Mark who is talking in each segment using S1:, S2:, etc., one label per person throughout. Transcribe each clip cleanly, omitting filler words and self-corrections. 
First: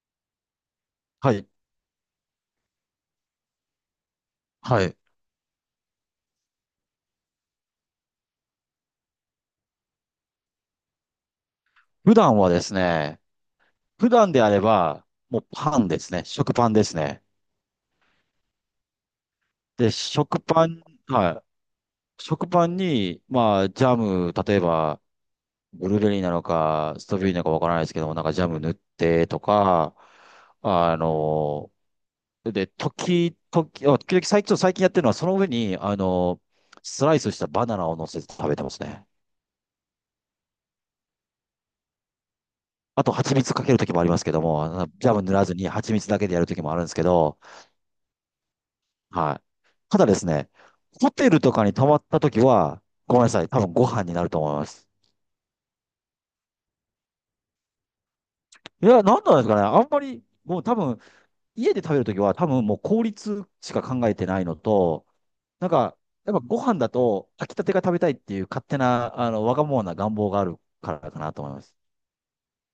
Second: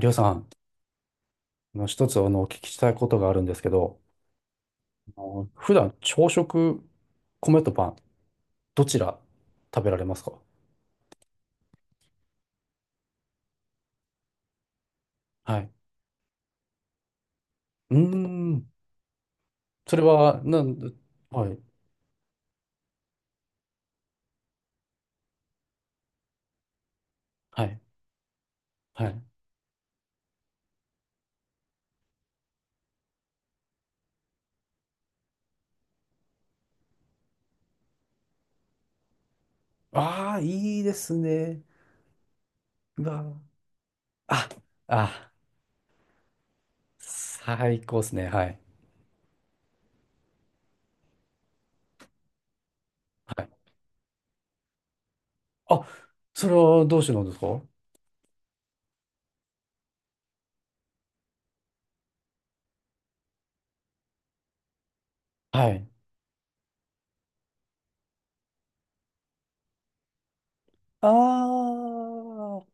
S1: りょうさん、
S2: はい。
S1: あの一つお聞きしたいことがあるんですけど、
S2: はい。
S1: あの普段朝食、米とパン、どちら食べられますか？
S2: 普段はですね、普段であれば、もう
S1: はい。
S2: パンですね。食パンですね。
S1: うーん、
S2: で、
S1: それは、
S2: 食パン、は
S1: はい、
S2: い。食パンに、まあ、ジャム、例えば、ブルーベリーなのか、ストロベリーなのかわ
S1: は
S2: から
S1: い、
S2: ないですけども、なんかジャム塗っ
S1: はい。
S2: てとか、あの、で、時々最近、最近やってるのは、その上に、スライスしたバナナを乗せて食べてますね。
S1: ああ、いいですね。う
S2: あと、蜂
S1: わ
S2: 蜜かけるときもありますけど
S1: あ、
S2: も、あのジャム
S1: あ、
S2: 塗らずに蜂蜜だけでやるときもあるんですけど、
S1: 最高ですね。はい、
S2: はい。ただですね、ホテルとかに泊まったときは、ごめんな
S1: は
S2: さ
S1: い。
S2: い、多分ご飯になると思います。
S1: あ、それはどうしてなんですか？
S2: いや、なんなんですかね、あんまり、もう多分、家で食べるときは、多分もう効率しか考えてないのと、な
S1: は
S2: ん
S1: い。
S2: か、やっぱご飯だと、炊きたてが食べたいっていう勝手な、わがままな願望があるからかなと思いま
S1: あ
S2: す。
S1: あ、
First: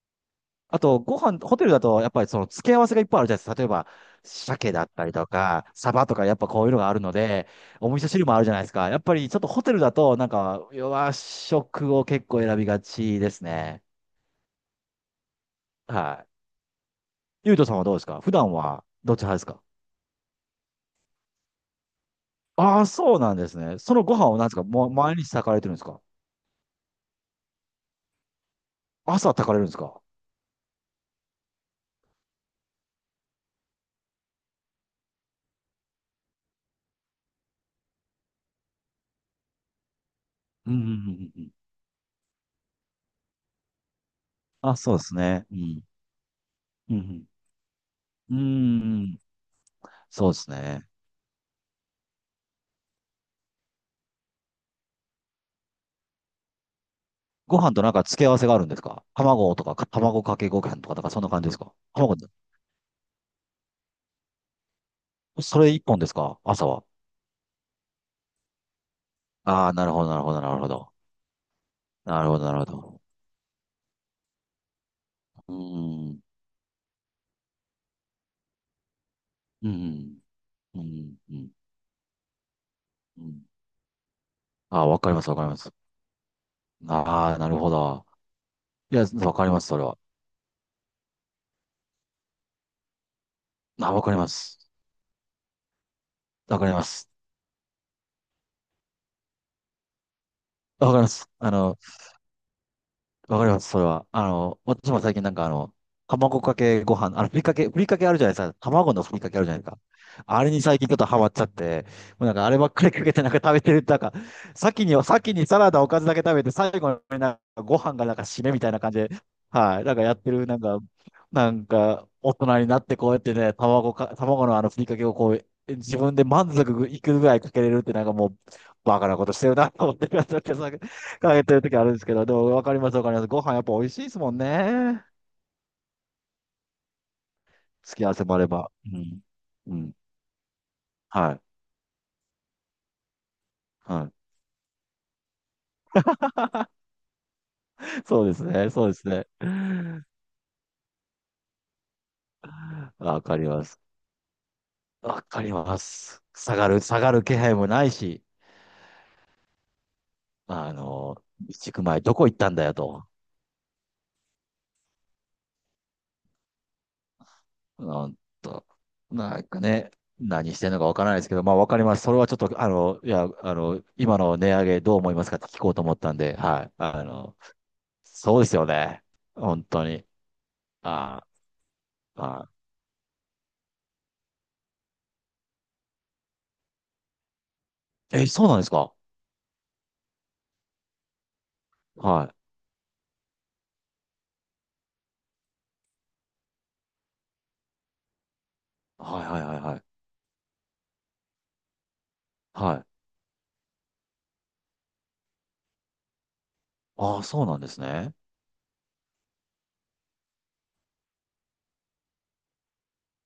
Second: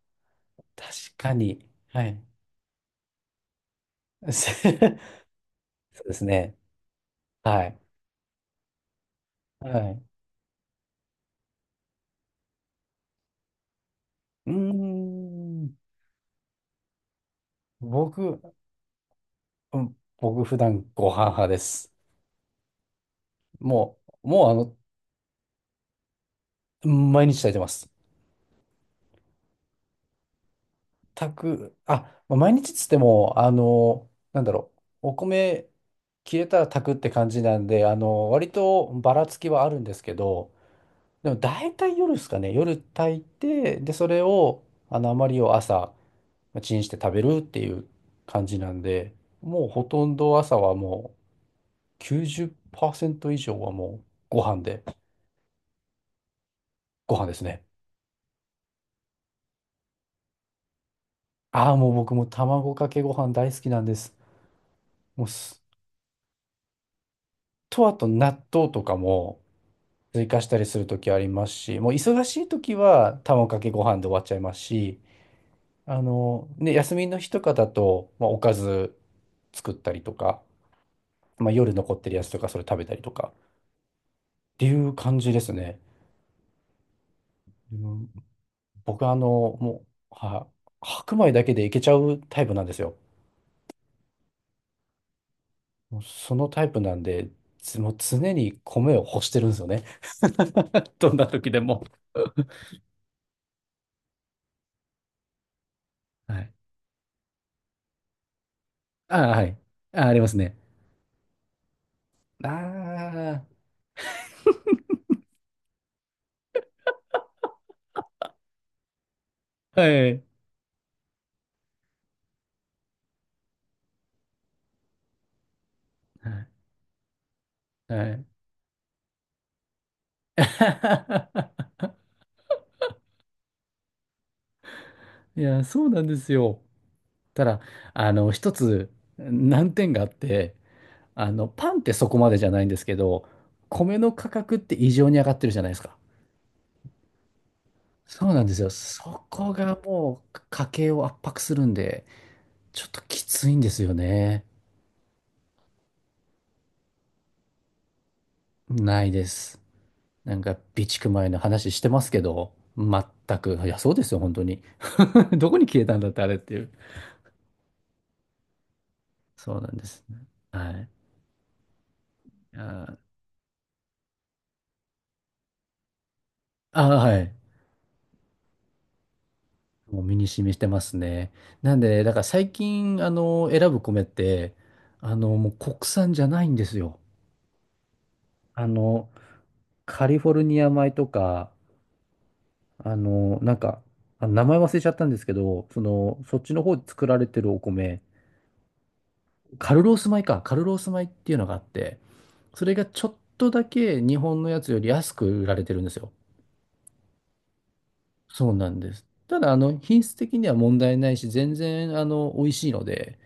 S2: あ
S1: 確
S2: と、ご
S1: か
S2: 飯、ホ
S1: に。
S2: テルだと、
S1: は
S2: やっぱ
S1: い。
S2: りその付け合わせがいっぱいあるじゃないですか。例えば、鮭だったりと
S1: そ
S2: か、サバ
S1: うで
S2: と
S1: す
S2: か、やっぱ
S1: ね。
S2: こういうのがあるので、
S1: はい。
S2: お味噌汁もあるじゃないですか。やっぱりちょっとホテ
S1: は
S2: ルだ
S1: い。
S2: と、なんか、和食を結構選びがちですね。
S1: うーん、
S2: はい。ゆうとさんはどうですか、普
S1: 僕、
S2: 段は、どっち派ですか？
S1: うん、僕普段ご飯派です。
S2: ああー、そうなんですね。そ
S1: も
S2: のご
S1: う、
S2: 飯を
S1: も
S2: 何
S1: う
S2: で
S1: あ
S2: すか、
S1: の、
S2: もう毎日炊かれてるんですか？
S1: 毎日炊いてます。
S2: 朝炊かれるんですか？
S1: 炊く、あ、まあ毎日っつっても、あの、なんだろう、お米切れたら炊くって感じなんで、あの、割とばらつきはあるんですけど、
S2: うんうんう
S1: で
S2: ん
S1: も
S2: うん。
S1: 大体夜ですかね、夜炊いて、で、それを、
S2: あ、そ
S1: あ
S2: うで
S1: の、
S2: す
S1: 余り
S2: ね。
S1: を
S2: う
S1: 朝、
S2: ん。
S1: まあチンし
S2: う
S1: て食べ
S2: ん
S1: るっていう
S2: うん。う
S1: 感じなんで、
S2: ーん。
S1: もうほとん
S2: そうで
S1: ど
S2: す
S1: 朝は
S2: ね。
S1: もう90%以上はもうご飯で、ご飯です
S2: ご
S1: ね。
S2: 飯となんか付け合わせがあるんですか？卵とか、卵かけご飯とか、だからそんな感じです
S1: あ
S2: か？
S1: あ、もう僕
S2: 卵、
S1: も卵かけご飯大好きなんです。もう
S2: そ
S1: す、
S2: れ一本ですか、朝は。
S1: と、あと納豆とかも
S2: ああ、なるほど、なる
S1: 追
S2: ほど、
S1: 加し
S2: な
S1: た
S2: る
S1: り
S2: ほ
S1: する
S2: ど。
S1: ときありますし、もう忙
S2: なる
S1: し
S2: ほど、
S1: い
S2: なる
S1: と
S2: ほ
S1: き
S2: ど。
S1: は卵かけご飯で終わっちゃいますし、
S2: うー
S1: あ
S2: ん、
S1: の、ね、休みの日とかだと、まあ、おかず
S2: う
S1: 作ったりと
S2: ん、
S1: か、
S2: うん、う
S1: ま
S2: ん、
S1: あ、夜残ってるやつとかそれ食べたりと
S2: う
S1: か
S2: ん。
S1: って
S2: あ
S1: い
S2: あ、
S1: う
S2: わかり
S1: 感
S2: ます、
S1: じ
S2: わ
S1: で
S2: かり
S1: す
S2: ます。
S1: ね。
S2: ああ、なるほ
S1: う
S2: ど。
S1: ん、
S2: い
S1: 僕
S2: や、
S1: はあの、
S2: わかります、そ
S1: も
S2: れは。
S1: う、は、白米だけでいけちゃうタイプなんですよ。
S2: ああ、わかります。
S1: もうその
S2: わ
S1: タ
S2: か
S1: イ
S2: り
S1: プ
S2: ま
S1: なん
S2: す。
S1: で、もう常に米を干してるんですよね。
S2: わか りま
S1: どんな
S2: す。
S1: 時でも。
S2: わかります、それは。あの、私も最近なんかあの、
S1: は
S2: 卵
S1: い。
S2: かけご飯、あの、ふりかけあるじゃないですか。卵のふ
S1: あ
S2: り
S1: あ、
S2: かけあ
S1: は
S2: るじゃ
S1: い。
S2: ないですか。
S1: ああ、あります
S2: あれ
S1: ね。
S2: に最近ちょっとハマっちゃって、もうなんか
S1: あ
S2: あればっかりかけてなんか食べ
S1: あ、
S2: てる、なんか、先にサラダおかずだけ食べて、最後になんかご飯がなんか締めみたいな感じで、はい、なんか
S1: は
S2: やっ
S1: い。
S2: てる、なんか、なんか、大人になってこうやってね、卵のあのふりかけをこう、自分で
S1: はい。
S2: 満足いくぐらいかけれるってなん
S1: は
S2: か
S1: い。
S2: もう、バカなことしてるなと思ってるんで けど、かけてる時あるんですけど、でもわかりますわかります。ご飯やっぱ美味しいですもんね。
S1: いや、そうなんですよ。ただ、
S2: 付き合
S1: あ
S2: わせ
S1: の、
S2: もあれ
S1: 一
S2: ば。
S1: つ
S2: うん。
S1: 難
S2: うん。
S1: 点があって、あ
S2: はい。
S1: の、パンってそこまでじゃないんですけど、米
S2: は
S1: の価格って異常に上がってるじゃないですか。
S2: い。そう
S1: そう
S2: で
S1: な
S2: す
S1: んですよ。
S2: ね。そうで
S1: そ
S2: すね。
S1: こがもう家計を圧迫するんで、ちょっとき
S2: わかり
S1: ついん
S2: ま
S1: で
S2: す。
S1: すよね。
S2: わかります。下がる気配もないし、
S1: ないです。なんか、
S2: あ
S1: 備蓄
S2: の、
S1: 米の話
S2: 一
S1: し
S2: 区
S1: てま
S2: 前
S1: す
S2: ど
S1: け
S2: こ行った
S1: ど、
S2: んだよと。
S1: 全く。いや、そうですよ、本当に。どこに消えたんだって、あれっていう。
S2: なんと、なん
S1: そう
S2: か
S1: なんで
S2: ね、
S1: すね。
S2: 何して
S1: は
S2: んのか
S1: い。
S2: わからないですけど、まあわかります。それはちょっと、あ
S1: あ
S2: の、いや、あの、今の値上げどう思いますかって聞こうと思ったんで、はい。
S1: あ、
S2: あ
S1: はい。
S2: の、そうですよね。本当
S1: もう
S2: に。
S1: 身に染みしてます
S2: あ
S1: ね。
S2: ー、
S1: なんで、だから
S2: は
S1: 最近、あの、選ぶ米って、あの、もう国産じゃないんですよ。
S2: い。え、そうなんで
S1: あ
S2: すか？
S1: の、カリフォルニア米とか、
S2: はい。
S1: あの、なんか、あ、名前忘れちゃったんですけど、その、そっちの方で作られてるお米、
S2: はいはいはい
S1: カ
S2: は
S1: ル
S2: い。
S1: ロース米か、カルロース米っていうのがあって、それ
S2: は
S1: が
S2: い。
S1: ちょっとだけ日本のやつより安く売られてるんですよ。
S2: ああ、そうなんですね。
S1: そうなんです。ただ、あの、品質的には問題ないし、全然、あの、美味しいので、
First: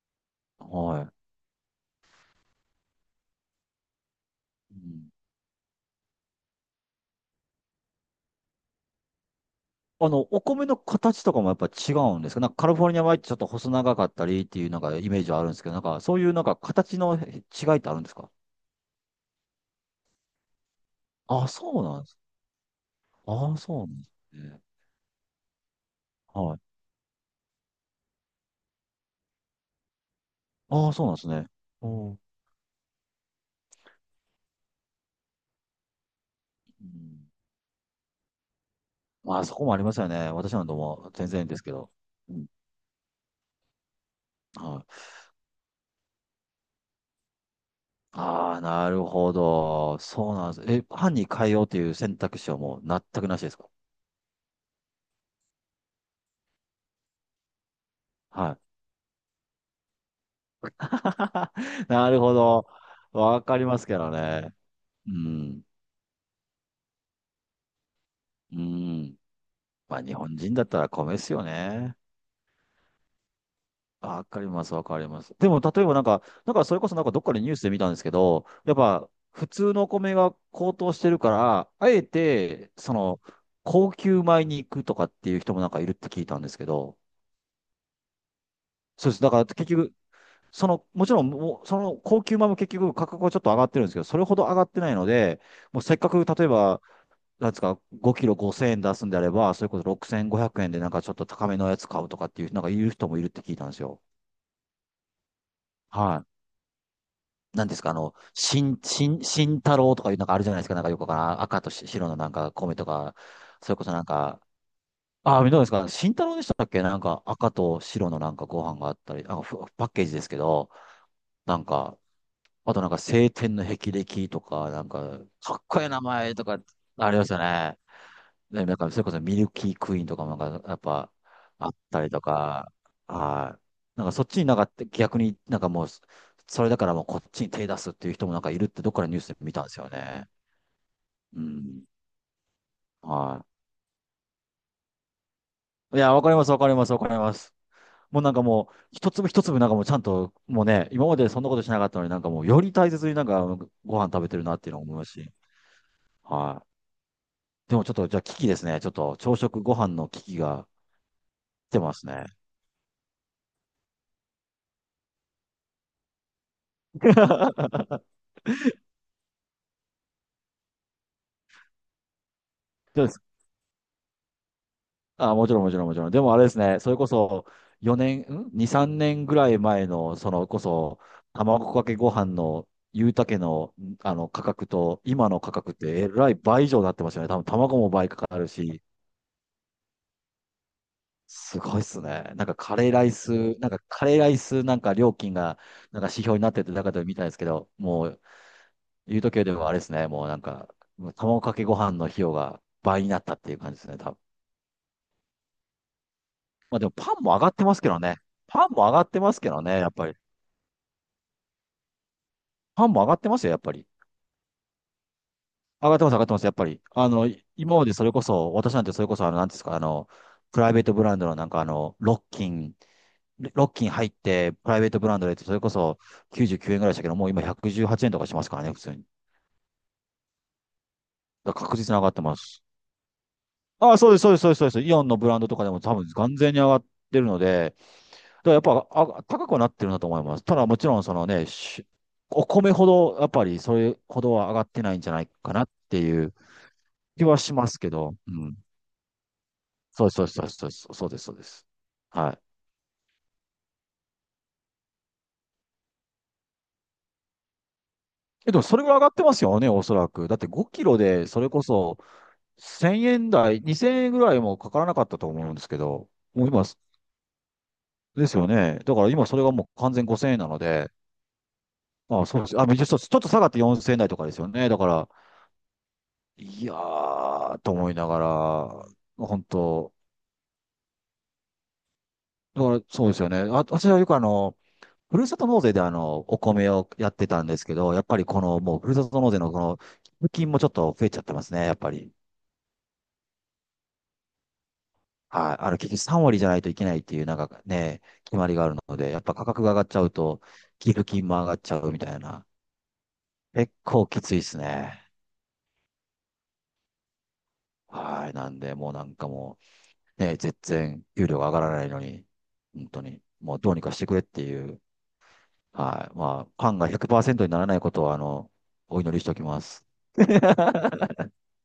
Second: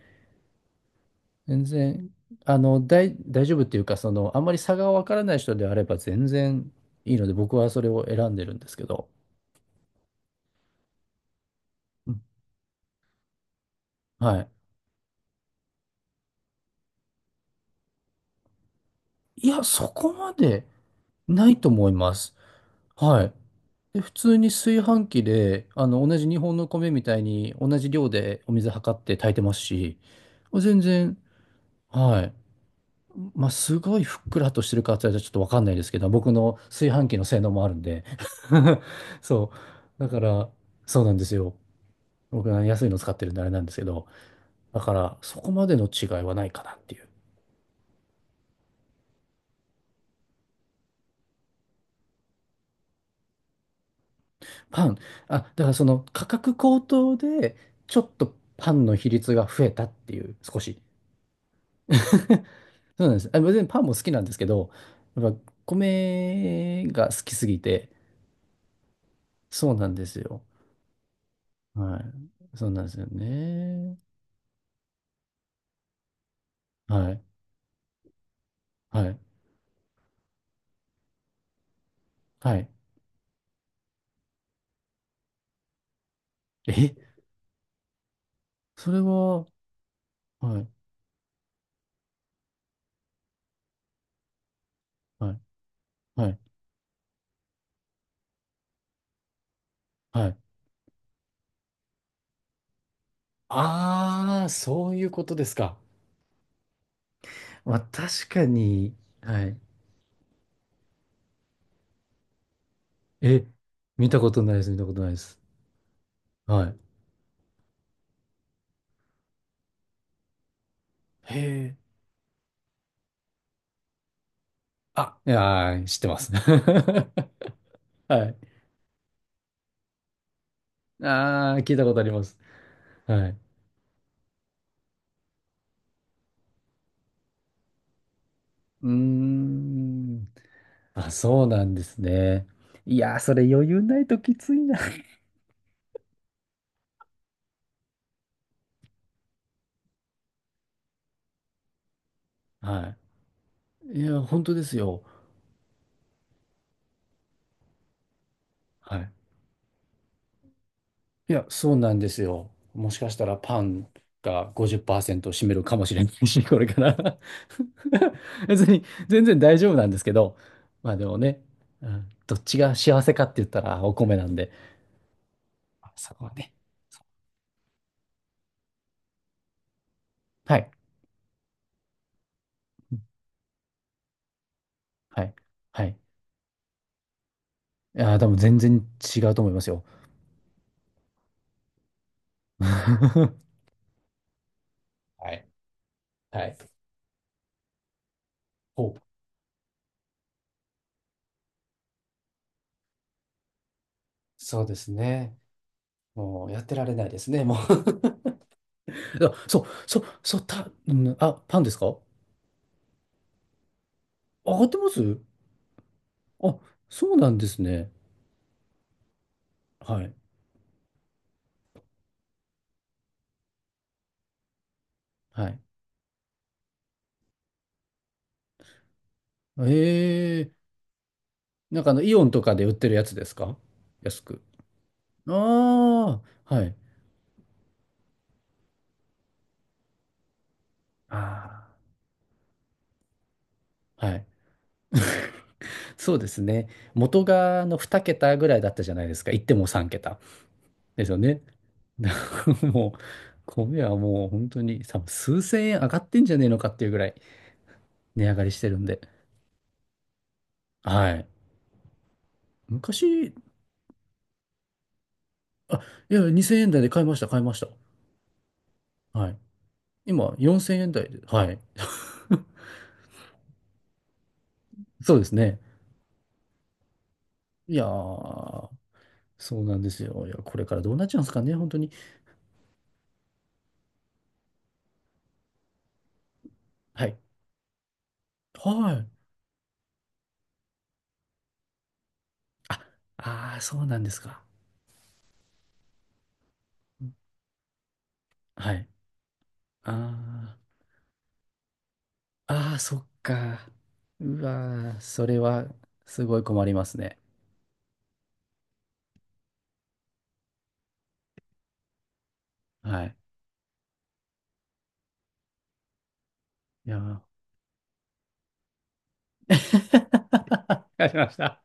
S2: はい。
S1: 全然、あの、大、大丈夫っていうか、その、あんまり
S2: う
S1: 差がわ
S2: ん、
S1: からない人であれば全然いいので、僕はそれを選んでるんですけど。
S2: あの、お米の形とかもやっぱ違
S1: う
S2: う
S1: ん、
S2: んですか？なんかカリフォルニア米ってちょっと細長かった
S1: は
S2: りっ
S1: い。
S2: ていうなんかイメージはあるんですけど、なんかそういうなんか形の違いってあるんですか？
S1: いや、そこまで
S2: ああ、
S1: ないと
S2: そう
S1: 思い
S2: なんで
S1: ま
S2: す。
S1: す。はい。
S2: ああ、そうなん
S1: で、
S2: で
S1: 普
S2: す
S1: 通に
S2: ね。
S1: 炊飯器で、あの、同じ日
S2: は
S1: 本
S2: い。
S1: の米みたいに同じ量でお水測って炊いてますし、全
S2: ああ、そうなん
S1: 然、
S2: ですね。うん。う
S1: はい。まあ、すごいふっくらとしてるかって言われたらちょっとわかんないですけど、僕の炊飯
S2: ん。
S1: 器の性能もあるんで。
S2: まあ、
S1: そ
S2: そこもありま
S1: う。
S2: す
S1: だ
S2: よ
S1: か
S2: ね。
S1: ら、
S2: 私なんても
S1: そう
S2: う
S1: なんで
S2: 全
S1: す
S2: 然
S1: よ。
S2: ですけど。うん。
S1: 僕は安いの使ってるんであれなんですけど、
S2: は
S1: だか
S2: い。
S1: ら、そこまでの違いはないかなっていう。
S2: ああ、なるほど。そうなんです。え、班に変えようという選択肢はもう全くなしですか？
S1: パン、あ、だからその価格高騰で、ちょっと
S2: はい。
S1: パンの比率が増えたっていう、少し。
S2: なるほど。
S1: そうなんです。あ、
S2: わか
S1: 別
S2: り
S1: に
S2: ま
S1: パン
S2: す
S1: も
S2: け
S1: 好き
S2: ど
S1: なんですけ
S2: ね。
S1: ど、
S2: う
S1: やっぱ
S2: ん。
S1: 米が好きすぎて、
S2: うん。
S1: そうなん
S2: まあ、
S1: で
S2: 日
S1: す
S2: 本
S1: よ。
S2: 人だったら米ですよね。
S1: はい。そうなんですよね。
S2: わかります、わかります。でも、例えばなんか、なんかそれこそなんか
S1: は
S2: ど
S1: い。
S2: っかでニュースで見たんですけど、やっ
S1: は
S2: ぱ
S1: い。
S2: 普通のお米が高騰してるから、あえ
S1: はい。
S2: て、その、高級米に行くとかっていう人もなんかいるって聞いたんですけ
S1: え、
S2: ど、
S1: それ
S2: そうです。だか
S1: は、
S2: ら結局、
S1: は
S2: そ
S1: い。
S2: の、もちろん、もうその高級米も結局価格はちょっと上がってるんですけど、それほど上がってないの
S1: はい。
S2: で、もうせっかく
S1: はい。
S2: 例えば、なんですか、5キロ5000円出すんであれば、それこそ
S1: はい。
S2: 6500円でなんかちょっと高めのやつ買うとかっていう、なんか言う人もいるって聞いたんですよ。
S1: ああ、そういうことですか。
S2: はい。なんで
S1: まあ、
S2: すか、あの、
S1: 確かに、はい。
S2: 新太郎とかいうなんかあるじゃないですか、なんかよくわからん、赤とし白のなんか米とか、
S1: え、
S2: それこそなん
S1: 見たこ
S2: か、
S1: とないです。見たことないです。
S2: ああ、どうですか、新太郎でした
S1: は
S2: っ
S1: い。
S2: け、なんか赤と白のなんかご飯があったり、あ、ふパッケージですけど、
S1: へ
S2: なん
S1: え。
S2: か、あとなんか青天の霹靂とか、なん
S1: あ、
S2: か、
S1: い
S2: かっ
S1: や
S2: こ
S1: ー、
S2: いい
S1: 知っ
S2: 名
S1: てます。
S2: 前とか、
S1: は
S2: ありましたね。
S1: い。
S2: で、なんか、それこそミルキークイーンとかもなんか、やっぱ、
S1: ああ、
S2: あ
S1: 聞
S2: っ
S1: いたこと
S2: た
S1: あ
S2: り
S1: り
S2: と
S1: ます。
S2: か、
S1: はい。
S2: はい。なんかそっちになんか逆になんかもう、それだからもうこっちに手出すっていう人もなんかいるって
S1: う
S2: ど
S1: ー
S2: っからニュースで見たんですよね。
S1: ん。あ、
S2: う
S1: そうなんで
S2: ん。
S1: すね。いやー、そ
S2: は
S1: れ余裕ないときついな。
S2: い。いや、わかります、わかります、わかります。もうなんかもう、一粒一粒なんかもうちゃんと、もうね、今までそんなことしなかったのになんかもう、より大
S1: は
S2: 切になんかご
S1: い。い
S2: 飯
S1: や、
S2: 食べて
S1: 本
S2: る
S1: 当
S2: なっ
S1: で
S2: ていう
S1: す
S2: のを思い
S1: よ。
S2: ますし。はい。でもちょっと、じゃあ危機ですね。ちょっ
S1: はい。
S2: と朝食ご飯の危機が
S1: いや、そ
S2: 来
S1: う
S2: て
S1: な
S2: ま
S1: ん
S2: す
S1: です
S2: ね。
S1: よ。もしかしたらパンが50%を占めるかもしれないし、これから 別に、全然大丈夫なんですけど、まあでもね、うん、どっちが幸
S2: そうで
S1: せ
S2: す。
S1: かって言ったらお米なんで、
S2: あ、もちろんもちろん
S1: あ
S2: もちろん。
S1: そ
S2: で
S1: こ
S2: も
S1: は
S2: あれで
S1: ね。
S2: すね、それこそ4年、ん ?2、3年ぐらい前の、その
S1: は
S2: こ
S1: い。
S2: そ、卵かけご飯のゆうたけの、あの価格と、
S1: は
S2: 今
S1: い。
S2: の価格っ
S1: はい。
S2: てえらい倍以上になってますよね。多分卵も
S1: い
S2: 倍
S1: や
S2: か
S1: ー、多分
S2: かる
S1: 全然
S2: し、
S1: 違うと思いますよ。
S2: すごいっすね。なんか カレーライ
S1: は
S2: ス、なんかカレーライスなんか料金
S1: い。
S2: が、なんか指標に
S1: は
S2: なっ
S1: い。
S2: てて中で見たんですけど、もう
S1: ほう。
S2: 言うとでもあれですね、もうなんか、もう卵かけご飯の費用が倍になったっていう感じですね、多分。
S1: そうですね。もうやって
S2: まあで
S1: ら
S2: も
S1: れない
S2: パ
S1: で
S2: ン
S1: す
S2: も上
S1: ね、
S2: がっ
S1: も
S2: てますけど
S1: う。
S2: ね。パンも上がっ てます
S1: あ、
S2: け
S1: そ
S2: ど
S1: う、
S2: ね、やっ
S1: そう、
S2: ぱり。
S1: そう、た、うん、あ、パンですか？あ、
S2: パンも上がってますよ、やっぱり。
S1: 上がってます？
S2: 上がってます、上がってます、やっ
S1: あ、
S2: ぱり。あ
S1: そう
S2: の、
S1: なん
S2: い
S1: です
S2: 今ま
S1: ね。
S2: でそれこそ、私なんてそれこそ、あの、なんていうんですか、あ
S1: は
S2: の、
S1: い。
S2: プライベートブランドのなんかあの、ロッキン入って、プライベートブランドで
S1: は
S2: そ
S1: い。
S2: れこそ99円ぐらいでしたけど、もう今118円とかしますからね、普通に。
S1: ええ。
S2: だから確
S1: なんか
S2: 実
S1: あ
S2: に上
S1: の、
S2: がっ
S1: イ
S2: て
S1: オン
S2: ま
S1: とか
S2: す。
S1: で売ってるやつですか？
S2: ああ、そうで
S1: 安
S2: す、そうで
S1: く。
S2: す、そうです、そうです。イオンのブランドとかでも多分
S1: あ
S2: 完全
S1: あ、
S2: に
S1: は
S2: 上
S1: い。
S2: がってるので、だらやっぱあ高くはなってるんだと思います。ただもちろんそのね、
S1: あ
S2: しお米ほどやっぱりそれ
S1: あ、は
S2: ほ
S1: い。
S2: どは上がってないんじゃな いかなって
S1: そう
S2: い
S1: で
S2: う
S1: すね。元
S2: 気はし
S1: があ
S2: ま
S1: の
S2: すけ
S1: 2
S2: ど、う
S1: 桁ぐら
S2: ん。
S1: いだったじゃないですか。言っても3
S2: そう
S1: 桁。
S2: そうそうそうそうです
S1: で
S2: そ
S1: す
S2: う
S1: よ
S2: です、そう
S1: ね。
S2: です。
S1: だか
S2: はい。
S1: らもう、米はもう本当に多分数千円上がってんじゃねえのかっていうぐらい。値上がり
S2: え、で
S1: し
S2: も
S1: て
S2: そ
S1: る
S2: れ
S1: ん
S2: ぐらい
S1: で。
S2: 上がってますよね、おそらく。だって5キロ
S1: は
S2: で
S1: い。
S2: それこそ1000円
S1: 昔、
S2: 台、2000円ぐらいもかからなかったと思うんですけ
S1: あ、
S2: ど、
S1: いや、
S2: もう
S1: 2000
S2: 今、
S1: 円台で買いました、買いました。
S2: ですよね。だから今
S1: は
S2: そ
S1: い。
S2: れがもう完全5000
S1: 今、
S2: 円なの
S1: 4000
S2: で、
S1: 円台で、はい。
S2: まあ、そうです。あ、ちょっとちょっと下がって4000円台とかですよね。だから、
S1: そうですね。
S2: いやー、と
S1: いや
S2: 思いなが
S1: ー、
S2: ら、本
S1: そうなんで
S2: 当、
S1: すよ。いや、これからどうなっちゃうんですかね、本当に。
S2: だからそうですよね。あ、私はよくあの、ふるさと納税であの、お米を
S1: は
S2: やっ
S1: い。
S2: てたんですけど、やっぱりこの、もうふ
S1: は
S2: るさ
S1: い。
S2: と納税のこの、寄付金もちょっと増えちゃってますね、やっぱり。
S1: あ、あー、そうなんですか。
S2: はい。あの、結局3割じゃないといけないっていう、なんかね、決まりがあ
S1: は
S2: る
S1: い。
S2: ので、やっぱ価格が上がっちゃうと、
S1: あ
S2: 寄付金も上がっちゃうみたいな。
S1: ー、あー、そっか。
S2: 結構きつい
S1: う
S2: です
S1: わー、
S2: ね。
S1: それは、すごい困りますね。
S2: はい。なんで、もうなんかもう、ね、全然、給料が上がらないのに、本当
S1: はい。
S2: に、もうどうにかしてくれっていう、はい。まあ、パンが
S1: いやー。
S2: 100%にならないことは、あの、お祈りしておき ます。
S1: わ かりました。